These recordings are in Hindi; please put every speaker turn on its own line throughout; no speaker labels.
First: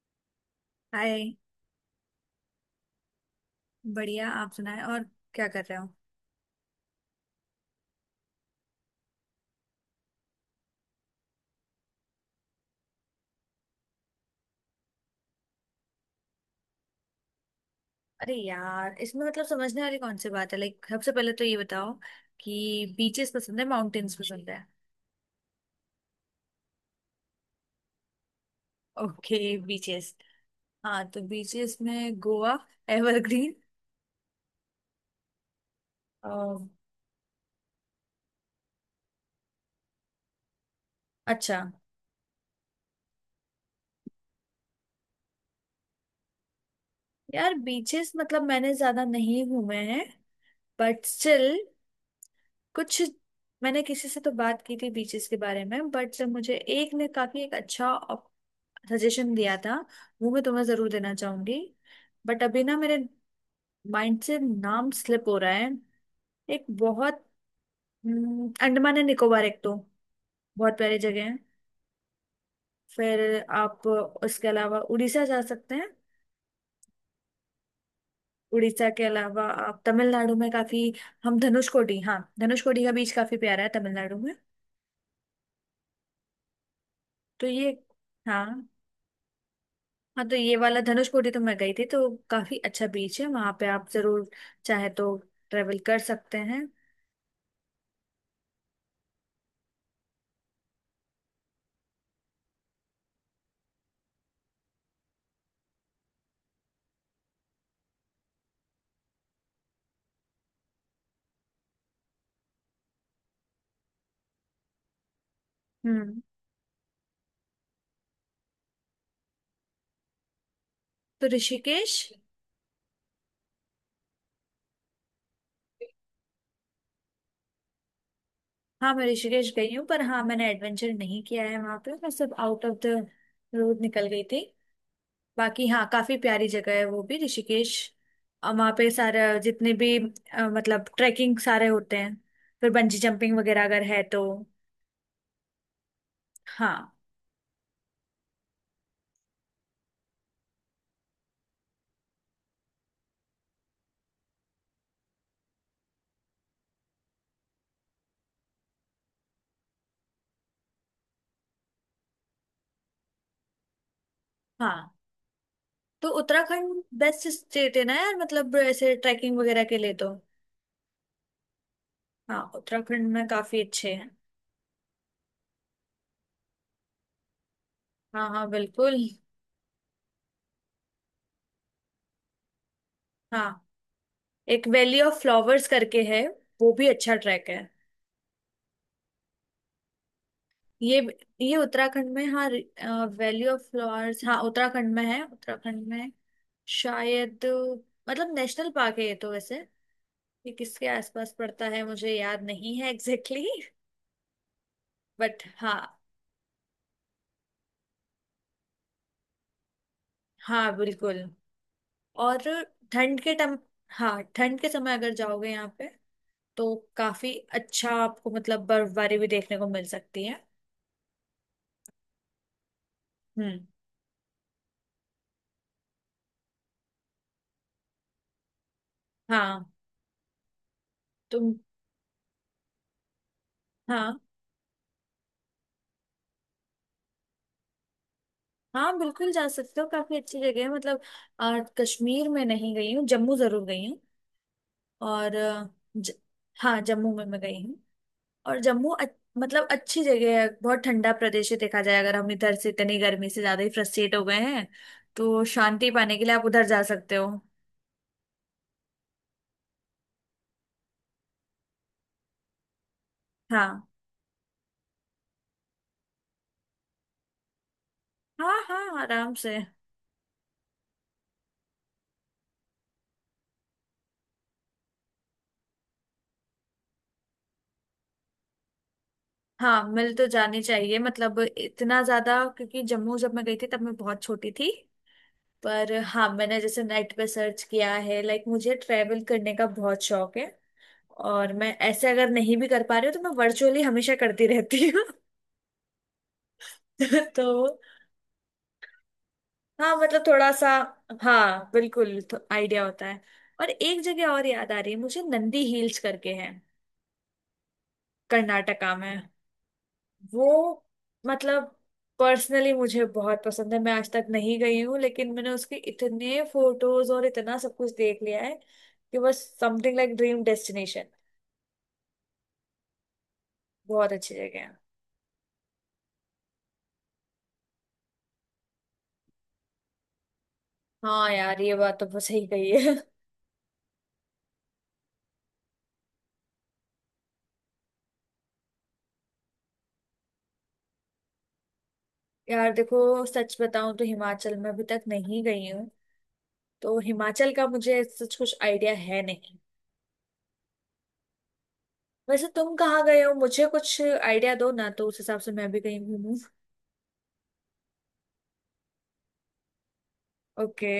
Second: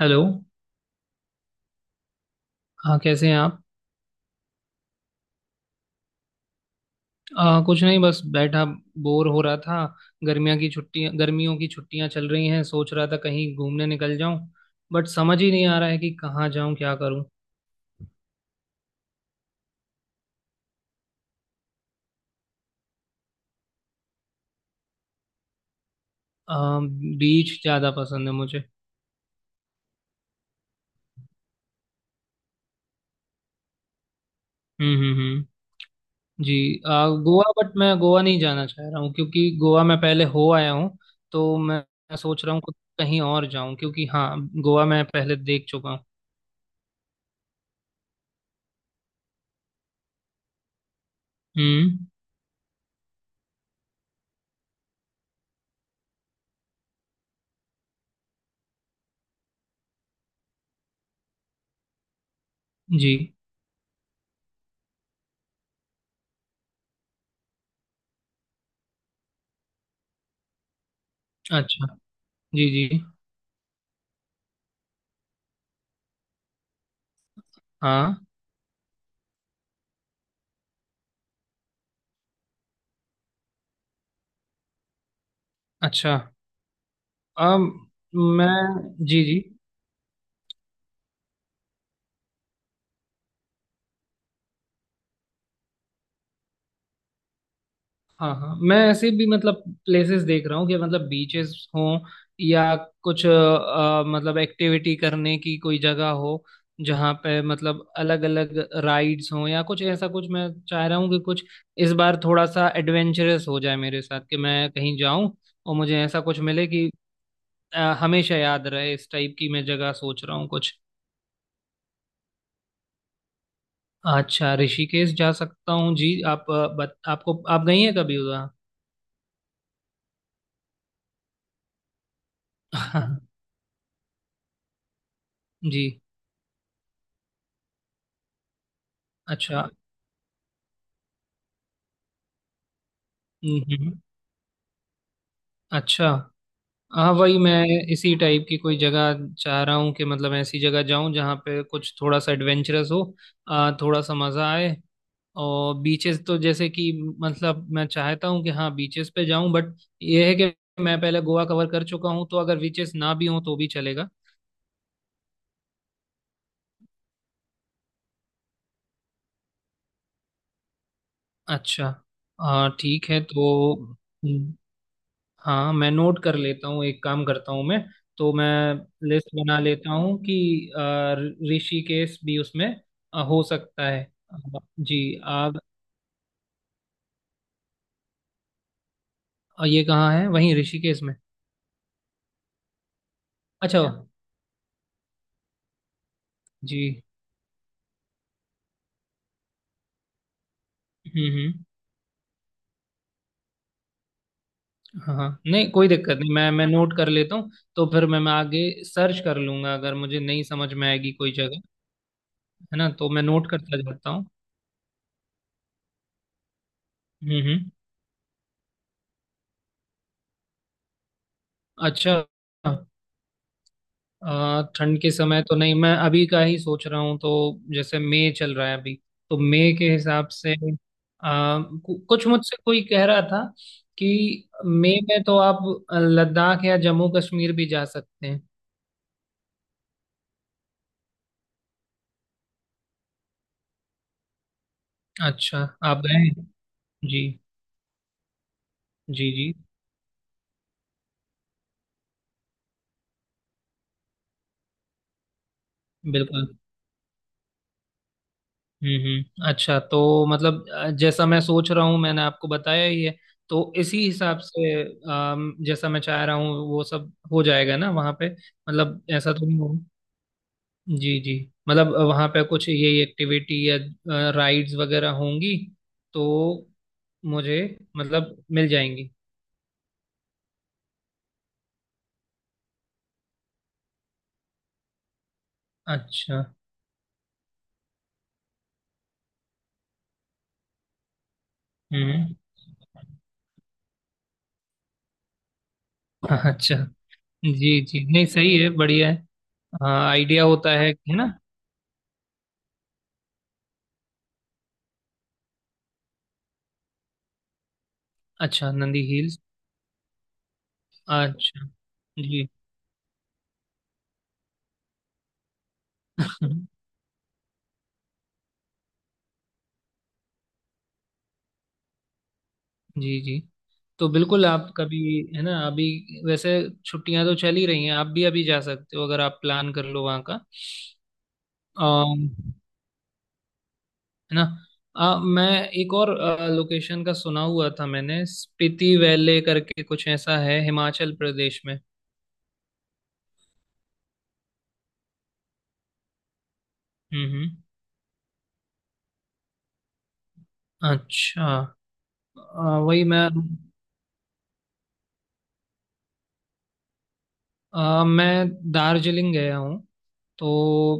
हेलो।
हाय।
हाँ, कैसे हैं आप?
बढ़िया, आप सुनाए और क्या कर रहे हो?
कुछ नहीं, बस बैठा बोर हो रहा था। गर्मियों की छुट्टियां चल रही हैं, सोच रहा था कहीं घूमने निकल जाऊं। बट समझ ही नहीं आ रहा है कि कहाँ जाऊं, क्या करूं।
अरे यार, इसमें मतलब समझने वाली कौन सी बात है। लाइक सबसे पहले तो ये बताओ कि बीचेस पसंद है, माउंटेन्स पसंद है?
आ, बीच ज़्यादा पसंद है मुझे।
Okay, beaches. हाँ, तो बीचेस में Goa evergreen.
Hmm, hmm, hmm. जी।
अम,
गोवा। बट मैं गोवा नहीं जाना चाह रहा हूँ क्योंकि गोवा मैं पहले हो आया हूँ। तो
अच्छा,
मैं सोच रहा हूँ कुछ कहीं और जाऊं, क्योंकि हाँ, गोवा मैं पहले देख चुका हूँ।
यार बीचेस मतलब मैंने ज्यादा नहीं घूमे हैं, बट स्टिल
हम्म।
कुछ। मैंने किसी से तो बात की थी बीचेस के बारे में, बट जब मुझे एक ने काफी एक अच्छा सजेशन दिया था, वो मैं तुम्हें जरूर देना चाहूंगी। बट अभी ना मेरे
जी।
माइंड से नाम स्लिप हो रहा है। एक बहुत अंडमान एंड निकोबार एक तो बहुत प्यारी जगह है।
अच्छा। जी, जी।
फिर आप उसके अलावा उड़ीसा जा सकते हैं।
हाँ।
उड़ीसा के अलावा आप तमिलनाडु में काफी हम धनुषकोडी, हाँ धनुषकोडी का बीच काफी प्यारा है तमिलनाडु में।
अच्छा।
तो
अम,
ये, हाँ,
मैं, जी, जी।
हाँ तो ये वाला धनुषकोडी तो मैं गई थी, तो काफी अच्छा बीच है वहां पे, आप जरूर चाहे तो ट्रेवल कर सकते हैं।
हाँ, हाँ, मैं ऐसे भी मतलब प्लेसेस देख रहा हूँ कि मतलब बीचेस हों, या कुछ मतलब एक्टिविटी करने की कोई जगह हो, जहाँ पे मतलब अलग अलग राइड्स हों या कुछ। ऐसा कुछ मैं चाह रहा हूँ कि कुछ इस बार थोड़ा सा एडवेंचरस हो जाए मेरे साथ, कि मैं कहीं जाऊं और मुझे
हम्म।
ऐसा कुछ मिले कि हमेशा याद रहे। इस टाइप की मैं जगह सोच रहा हूँ कुछ।
तो ऋषिकेश।
अच्छा, ऋषिकेश जा सकता हूँ। जी, आप आपको, आप गई हैं कभी उधर?
हाँ मैं ऋषिकेश गई हूँ, पर हाँ मैंने एडवेंचर नहीं किया है वहां पे, मैं सब आउट ऑफ द
हाँ।
रोड निकल गई थी। बाकी
जी।
हाँ, काफी प्यारी जगह है वो भी ऋषिकेश, और वहाँ पे सारा
अच्छा।
जितने भी मतलब ट्रैकिंग सारे होते हैं, फिर बंजी जंपिंग
हम्म,
वगैरह अगर
हम्म।
है तो।
अच्छा।
हाँ।
हाँ, वही मैं इसी टाइप की कोई जगह चाह रहा हूँ, कि मतलब ऐसी जगह जाऊँ जहाँ पे कुछ थोड़ा सा एडवेंचरस हो, थोड़ा सा मज़ा आए। और बीचेस तो जैसे कि, मतलब मैं चाहता हूँ कि हाँ बीचेस पे जाऊँ, बट ये है कि मैं पहले गोवा कवर कर चुका हूँ, तो अगर बीचेस ना भी हों तो भी चलेगा।
हाँ तो उत्तराखंड बेस्ट स्टेट है ना यार, मतलब ऐसे ट्रैकिंग वगैरह के लिए तो।
अच्छा।
हाँ
हाँ ठीक
उत्तराखंड
है,
में
तो
काफी अच्छे हैं।
हम्म। हाँ, मैं नोट कर लेता हूँ, एक काम करता हूँ मैं।
हाँ,
तो
हाँ
मैं
बिल्कुल।
लिस्ट बना लेता हूँ कि अ, ऋषिकेश भी उसमें हो
हाँ,
सकता है। अ,
एक वैली
जी,
ऑफ
आप
फ्लावर्स करके है, वो भी अच्छा ट्रैक है।
ये कहाँ है, वहीं
ये
ऋषिकेश में?
ये उत्तराखंड में हाँ। वैली ऑफ
अच्छा।
फ्लावर्स हाँ उत्तराखंड में है, उत्तराखंड में
जी।
शायद। मतलब नेशनल पार्क है ये तो वैसे। ये किसके
हम्म,
आसपास
हम्म।
पड़ता है मुझे याद नहीं है एग्जैक्टली exactly।
हाँ, हाँ,
बट
नहीं
हाँ।
कोई दिक्कत नहीं, मैं नोट कर लेता हूँ। तो फिर मैं आगे सर्च कर लूँगा अगर मुझे नहीं
हाँ
समझ में आएगी
बिल्कुल।
कोई जगह,
और
है ना। तो
ठंड
मैं
के
नोट
टम
करता जाता
हाँ,
हूँ।
ठंड के समय अगर जाओगे यहाँ पे तो काफी
हम्म, हम्म।
अच्छा, आपको मतलब बर्फबारी भी देखने को मिल सकती है।
अच्छा।
हम्म।
ठंड के समय तो नहीं, मैं अभी का ही सोच रहा हूँ, तो जैसे मई चल रहा है अभी, तो
हाँ
मई के हिसाब से
तुम,
आ, कुछ मुझसे कोई कह रहा था
हाँ
कि मई में तो आप लद्दाख या जम्मू कश्मीर भी जा सकते हैं।
हाँ बिल्कुल जा सकते हो, काफी अच्छी जगह है। मतलब कश्मीर में नहीं गई हूँ, जम्मू जरूर गई हूँ। और
अच्छा, आप
ज,
गए हैं?
हाँ जम्मू
जी,
में मैं गई हूँ। और जम्मू
जी, जी।
मतलब अच्छी जगह है, बहुत ठंडा प्रदेश है। देखा जाए अगर हम इधर से इतनी गर्मी से ज्यादा ही फ्रस्ट्रेट हो गए हैं, तो शांति पाने के लिए आप
बिल्कुल।
उधर जा सकते हो।
हम्म, हम्म। अच्छा, तो मतलब जैसा मैं सोच रहा हूँ मैंने आपको बताया ही है, तो
हाँ,
इसी हिसाब से जैसा मैं चाह रहा हूँ वो सब हो जाएगा ना वहाँ पे,
हाँ हाँ
मतलब ऐसा
आराम
तो
से।
नहीं हो। जी, जी। मतलब वहाँ पे कुछ यही एक्टिविटी या राइड्स वगैरह होंगी, तो मुझे मतलब मिल जाएंगी।
हाँ मिल तो जानी चाहिए, मतलब इतना ज्यादा क्योंकि जम्मू जब मैं गई थी तब मैं बहुत छोटी थी। पर हाँ
अच्छा।
मैंने जैसे नेट पे सर्च किया है, लाइक मुझे ट्रैवल करने का बहुत शौक है, और मैं ऐसे अगर
हम्म।
नहीं भी कर पा रही हूँ तो मैं वर्चुअली हमेशा करती रहती हूँ।
अच्छा।
तो
जी, जी, नहीं सही है, बढ़िया है।
हाँ,
हाँ,
मतलब
आइडिया
थोड़ा सा।
होता है ना।
हाँ बिल्कुल, तो आइडिया होता है। और एक जगह और याद आ रही है मुझे, नंदी हिल्स करके है
अच्छा,
कर्नाटका
नंदी
में।
हिल्स।
वो
अच्छा।
मतलब
जी,
पर्सनली मुझे बहुत पसंद है, मैं आज तक नहीं गई हूँ, लेकिन मैंने उसके इतने फोटोज और इतना सब कुछ देख लिया है कि बस समथिंग लाइक ड्रीम डेस्टिनेशन।
जी, जी। तो
बहुत अच्छी
बिल्कुल,
जगह
आप
है।
कभी, है ना, अभी वैसे छुट्टियां तो चल ही रही हैं, आप भी अभी जा सकते हो अगर आप प्लान कर लो वहाँ
हाँ यार ये
का,
बात तो बहुत सही कही है।
है ना। मैं एक और लोकेशन का सुना हुआ था, मैंने स्पीति वैले करके कुछ ऐसा है हिमाचल प्रदेश में।
यार देखो, सच बताऊं तो हिमाचल में अभी तक नहीं गई हूँ, तो
हम्म, हम्म।
हिमाचल का मुझे सच कुछ आइडिया है नहीं।
अच्छा।
वैसे तुम
आ,
कहाँ
वही
गए
मैं
हो, मुझे कुछ आइडिया दो ना, तो उस हिसाब से मैं भी कहीं घूमूं।
आ, मैं दार्जिलिंग गया हूँ तो।
ओके।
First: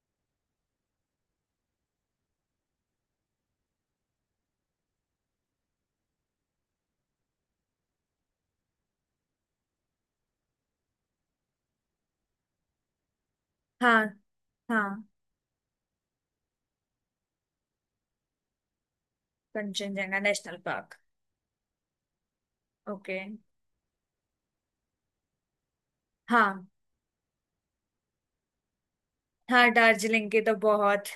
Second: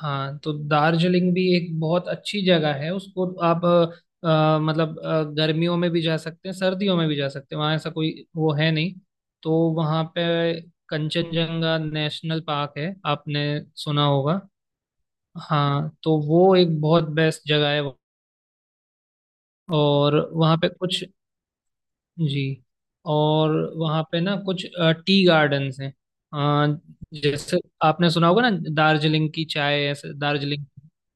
हाँ, तो दार्जिलिंग भी एक बहुत अच्छी जगह है, उसको आप मतलब गर्मियों में भी जा सकते हैं, सर्दियों में भी जा सकते हैं। वहाँ ऐसा कोई वो है नहीं। तो वहाँ पे कंचनजंगा नेशनल पार्क है, आपने सुना
हाँ।
होगा।
हाँ।
हाँ, तो वो एक बहुत बेस्ट जगह है। और
कंचनजंगा
वहाँ
नेशनल
पे
पार्क।
कुछ, जी,
ओके।
और वहाँ पे ना कुछ टी गार्डन्स हैं।
हाँ।
अ, जैसे आपने सुना होगा ना, दार्जिलिंग की
हाँ
चाय, ऐसे
दार्जिलिंग के तो
दार्जिलिंग,
बहुत।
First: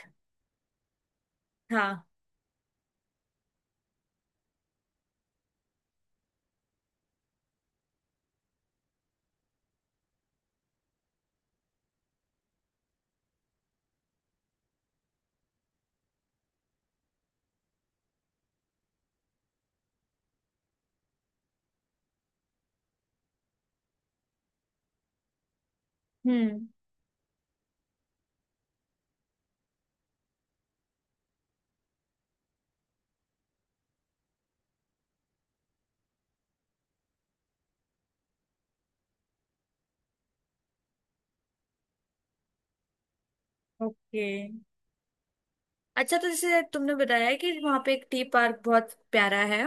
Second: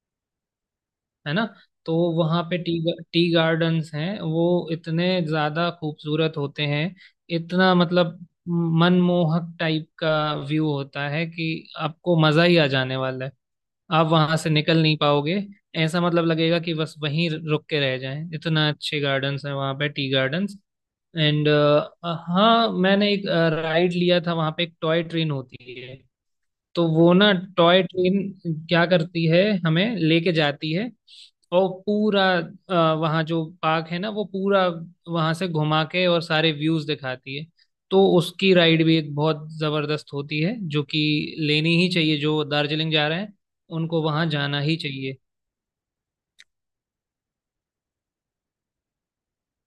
है ना। तो
हाँ।
वहाँ पे टी टी गार्डन्स हैं। वो इतने ज्यादा खूबसूरत होते हैं, इतना मतलब मनमोहक टाइप का व्यू होता है कि आपको मजा ही आ जाने वाला है, आप वहां से निकल नहीं पाओगे। ऐसा मतलब लगेगा कि बस वहीं रुक के रह जाएं, इतना अच्छे गार्डन्स हैं वहाँ पे टी गार्डन्स। एंड हाँ, मैंने एक राइड लिया था वहाँ पे, एक टॉय ट्रेन होती है।
हम्म।
तो वो ना टॉय ट्रेन क्या करती है, हमें लेके जाती है, और पूरा वहाँ जो पार्क है ना, वो पूरा वहाँ से घुमा के और सारे व्यूज दिखाती है। तो उसकी राइड भी एक बहुत जबरदस्त होती है, जो कि लेनी ही चाहिए। जो दार्जिलिंग जा रहे हैं, उनको
ओके।
वहाँ जाना ही चाहिए।
अच्छा तो जैसे तुमने बताया कि वहां पे एक टी पार्क बहुत प्यारा है,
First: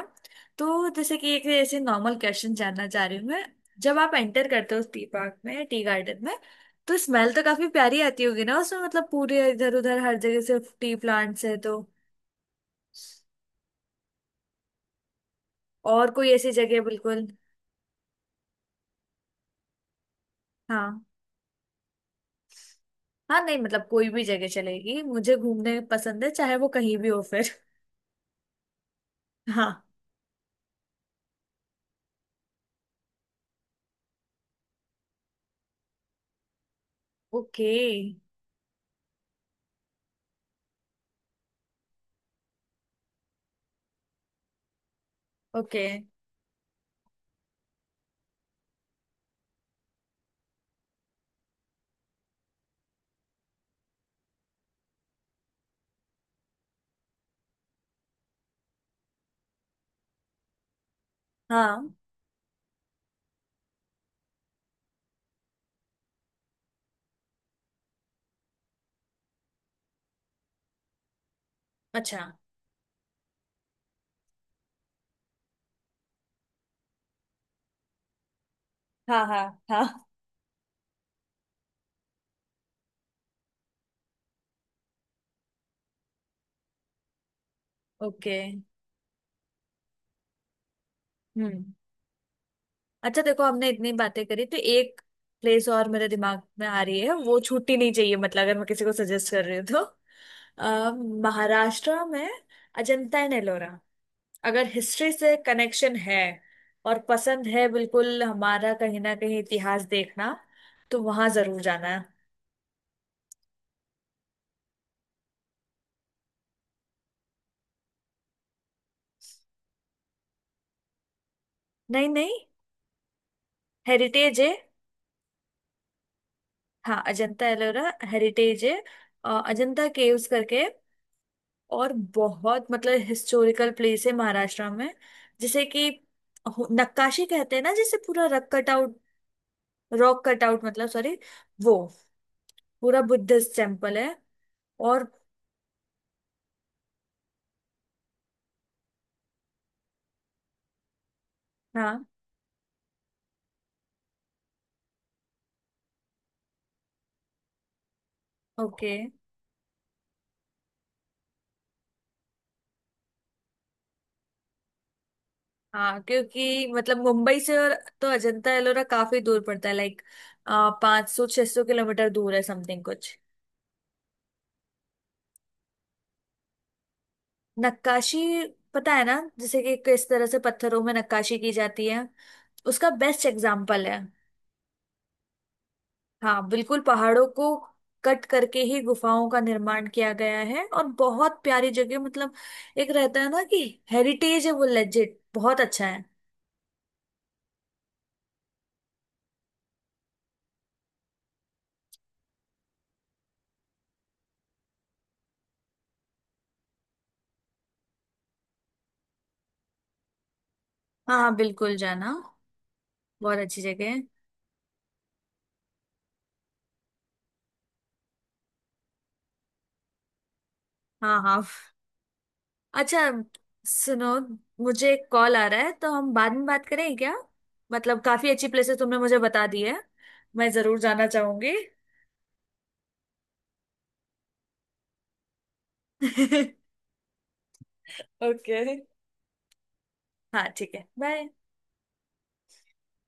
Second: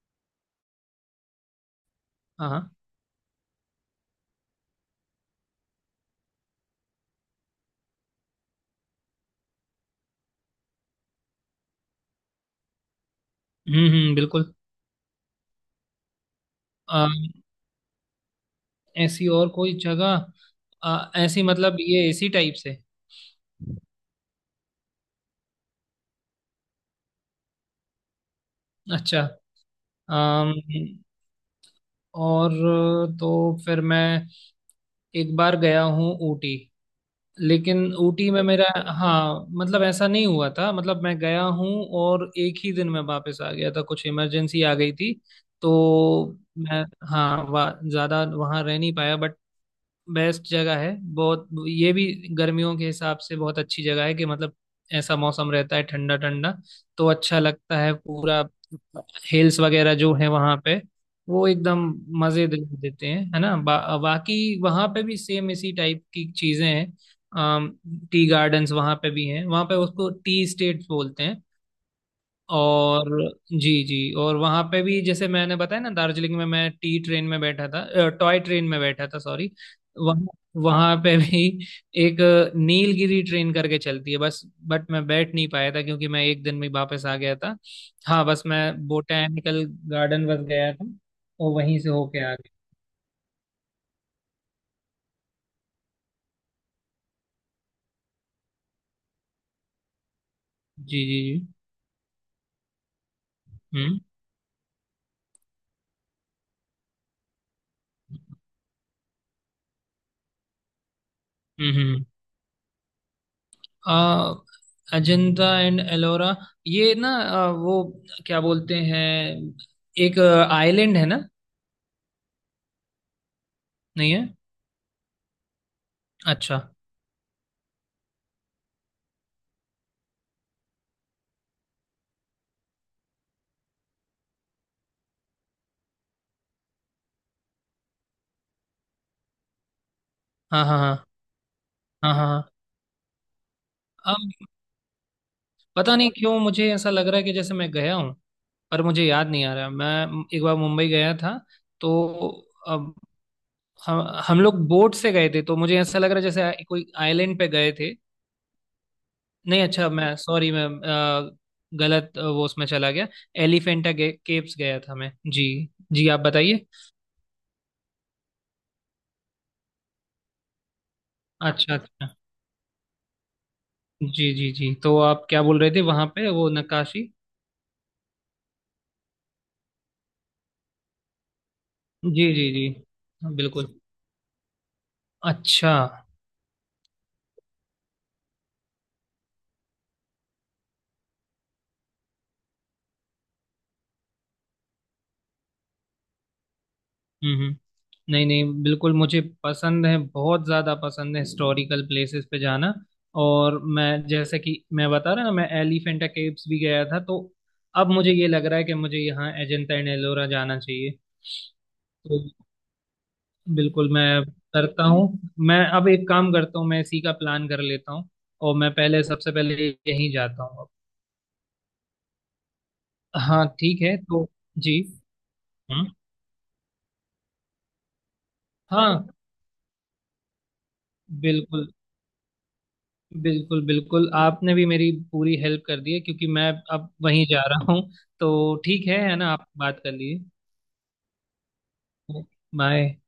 तो जैसे कि एक ऐसे नॉर्मल
हाँ,
क्वेश्चन
हाँ।
जानना चाह रही हूँ मैं। जब आप एंटर करते हो उस टी पार्क में, टी गार्डन में, तो स्मेल तो काफी प्यारी आती होगी ना उसमें, मतलब पूरे इधर उधर हर जगह सिर्फ टी प्लांट्स है तो।
हम्म, हम्म, बिल्कुल।
और कोई ऐसी जगह
आ,
बिल्कुल।
ऐसी और कोई जगह
हाँ,
ऐसी, मतलब ये इसी टाइप से।
हाँ नहीं मतलब कोई भी जगह चलेगी, मुझे घूमने पसंद है चाहे वो कहीं भी हो फिर।
अच्छा।
हाँ।
अम, और तो फिर मैं एक बार गया हूँ ऊटी,
ओके।
लेकिन ऊटी में मेरा, हाँ, मतलब ऐसा नहीं हुआ था। मतलब मैं गया हूँ और एक ही दिन में वापस आ गया था, कुछ इमरजेंसी आ गई थी। तो
ओके।
मैं, हाँ, ज्यादा वहाँ रह नहीं पाया, बट बेस्ट जगह है बहुत ये भी। गर्मियों के हिसाब से बहुत अच्छी जगह है, कि मतलब ऐसा मौसम रहता है, ठंडा ठंडा, तो अच्छा लगता है, पूरा। हिल्स वगैरह जो है वहाँ पे, वो एकदम
हाँ।
मजे दे देते हैं, है ना। बाकी वहाँ पे भी सेम इसी टाइप की चीजें हैं, टी गार्डन्स वहाँ पे भी हैं, वहाँ पे उसको टी स्टेट्स बोलते हैं।
अच्छा।
और जी, जी। और वहाँ पे भी, जैसे मैंने बताया ना, दार्जिलिंग में मैं टी ट्रेन में बैठा था, टॉय ट्रेन में बैठा था,
हाँ,
सॉरी।
हाँ, हाँ।
वहाँ वहाँ पे भी एक नीलगिरी ट्रेन करके चलती है, बस। बट मैं बैठ नहीं पाया था क्योंकि मैं एक दिन में वापस आ गया था। हाँ,
ओके।
बस मैं बोटैनिकल गार्डन बस गया था, और
हम्म।
वहीं से होके आ गया।
अच्छा देखो, हमने इतनी बातें करी तो एक प्लेस और मेरे दिमाग में आ रही है, वो छुट्टी नहीं चाहिए मतलब, अगर मैं किसी को सजेस्ट कर रही हूँ तो अ,
जी, जी, जी।
महाराष्ट्र में अजंता एंड एलोरा।
हम्म,
अगर हिस्ट्री से कनेक्शन है और पसंद है बिल्कुल, हमारा कहीं ना कहीं इतिहास देखना, तो वहां जरूर
हम्म,
जाना है।
हम्म। आ, अजंता एंड एलोरा, ये ना, वो क्या बोलते हैं, एक आइलैंड है ना?
नहीं नहीं,
नहीं है?
हेरिटेज है।
अच्छा।
हाँ अजंता एलोरा हेरिटेज है। अजंता केव्स करके, और बहुत मतलब हिस्टोरिकल प्लेस है महाराष्ट्र में, जिसे कि नक्काशी कहते हैं ना जिसे, पूरा rock cut out rock cut out
हाँ, हाँ,
मतलब,
हाँ।
सॉरी। वो
हाँ, हाँ, हाँ।
पूरा बुद्धिस्ट टेम्पल है,
अब
और
पता नहीं क्यों मुझे ऐसा लग रहा है कि जैसे मैं गया हूँ, पर मुझे याद नहीं आ रहा। मैं एक बार मुंबई गया था तो,
हाँ।
अब हम हम लोग बोट से गए थे, तो मुझे ऐसा लग रहा है जैसे कोई आइलैंड पे गए थे।
ओके।
नहीं, अच्छा, मैं सॉरी, मैं गलत वो उसमें चला गया। एलिफेंटा केव्स गया था मैं, जी।
हाँ
जी, आप बताइए।
क्योंकि मतलब मुंबई से, और तो अजंता एलोरा काफी दूर पड़ता है लाइक, पाँच सौ छह सौ
अच्छा, अच्छा।
किलोमीटर दूर है समथिंग कुछ।
जी, जी, जी। तो आप क्या बोल रहे थे, वहां पे वो नक्काशी।
नक्काशी, पता है ना जैसे कि किस तरह से पत्थरों में नक्काशी की जाती है,
जी, जी, जी।
उसका बेस्ट
हाँ, बिल्कुल।
एग्जाम्पल है।
अच्छा।
हाँ बिल्कुल, पहाड़ों को कट करके ही गुफाओं का निर्माण किया गया है, और बहुत प्यारी जगह मतलब। एक रहता है ना कि हेरिटेज है, वो लेजिट बहुत अच्छा है।
हम्म, नहीं, नहीं, बिल्कुल, मुझे पसंद है, बहुत ज़्यादा पसंद है हिस्टोरिकल प्लेसेस पे जाना। और मैं जैसे कि, मैं बता रहा ना, मैं एलिफेंटा केव्स भी गया था, तो अब मुझे ये लग रहा है कि मुझे यहाँ अजंता एंड एलोरा जाना चाहिए।
हाँ हाँ बिल्कुल जाना,
तो
बहुत अच्छी जगह
बिल्कुल,
है।
मैं करता हूँ। मैं अब एक काम करता हूँ, मैं इसी का प्लान कर लेता हूँ, और मैं पहले, सबसे पहले यहीं जाता हूँ अब।
हाँ हाँ। अच्छा
हाँ ठीक है,
सुनो,
तो जी।
मुझे एक कॉल आ रहा है
हम्म।
तो हम बाद में बात करें क्या? मतलब काफी अच्छी प्लेसेस
हाँ,
तुमने मुझे बता दी है, मैं जरूर जाना चाहूंगी।
बिल्कुल, बिल्कुल, बिल्कुल। आपने भी मेरी पूरी हेल्प कर दी है क्योंकि मैं अब वहीं जा रहा हूँ। तो
ओके।
ठीक है ना, आप बात कर लिए।
हाँ ठीक है, बाय।
बाय।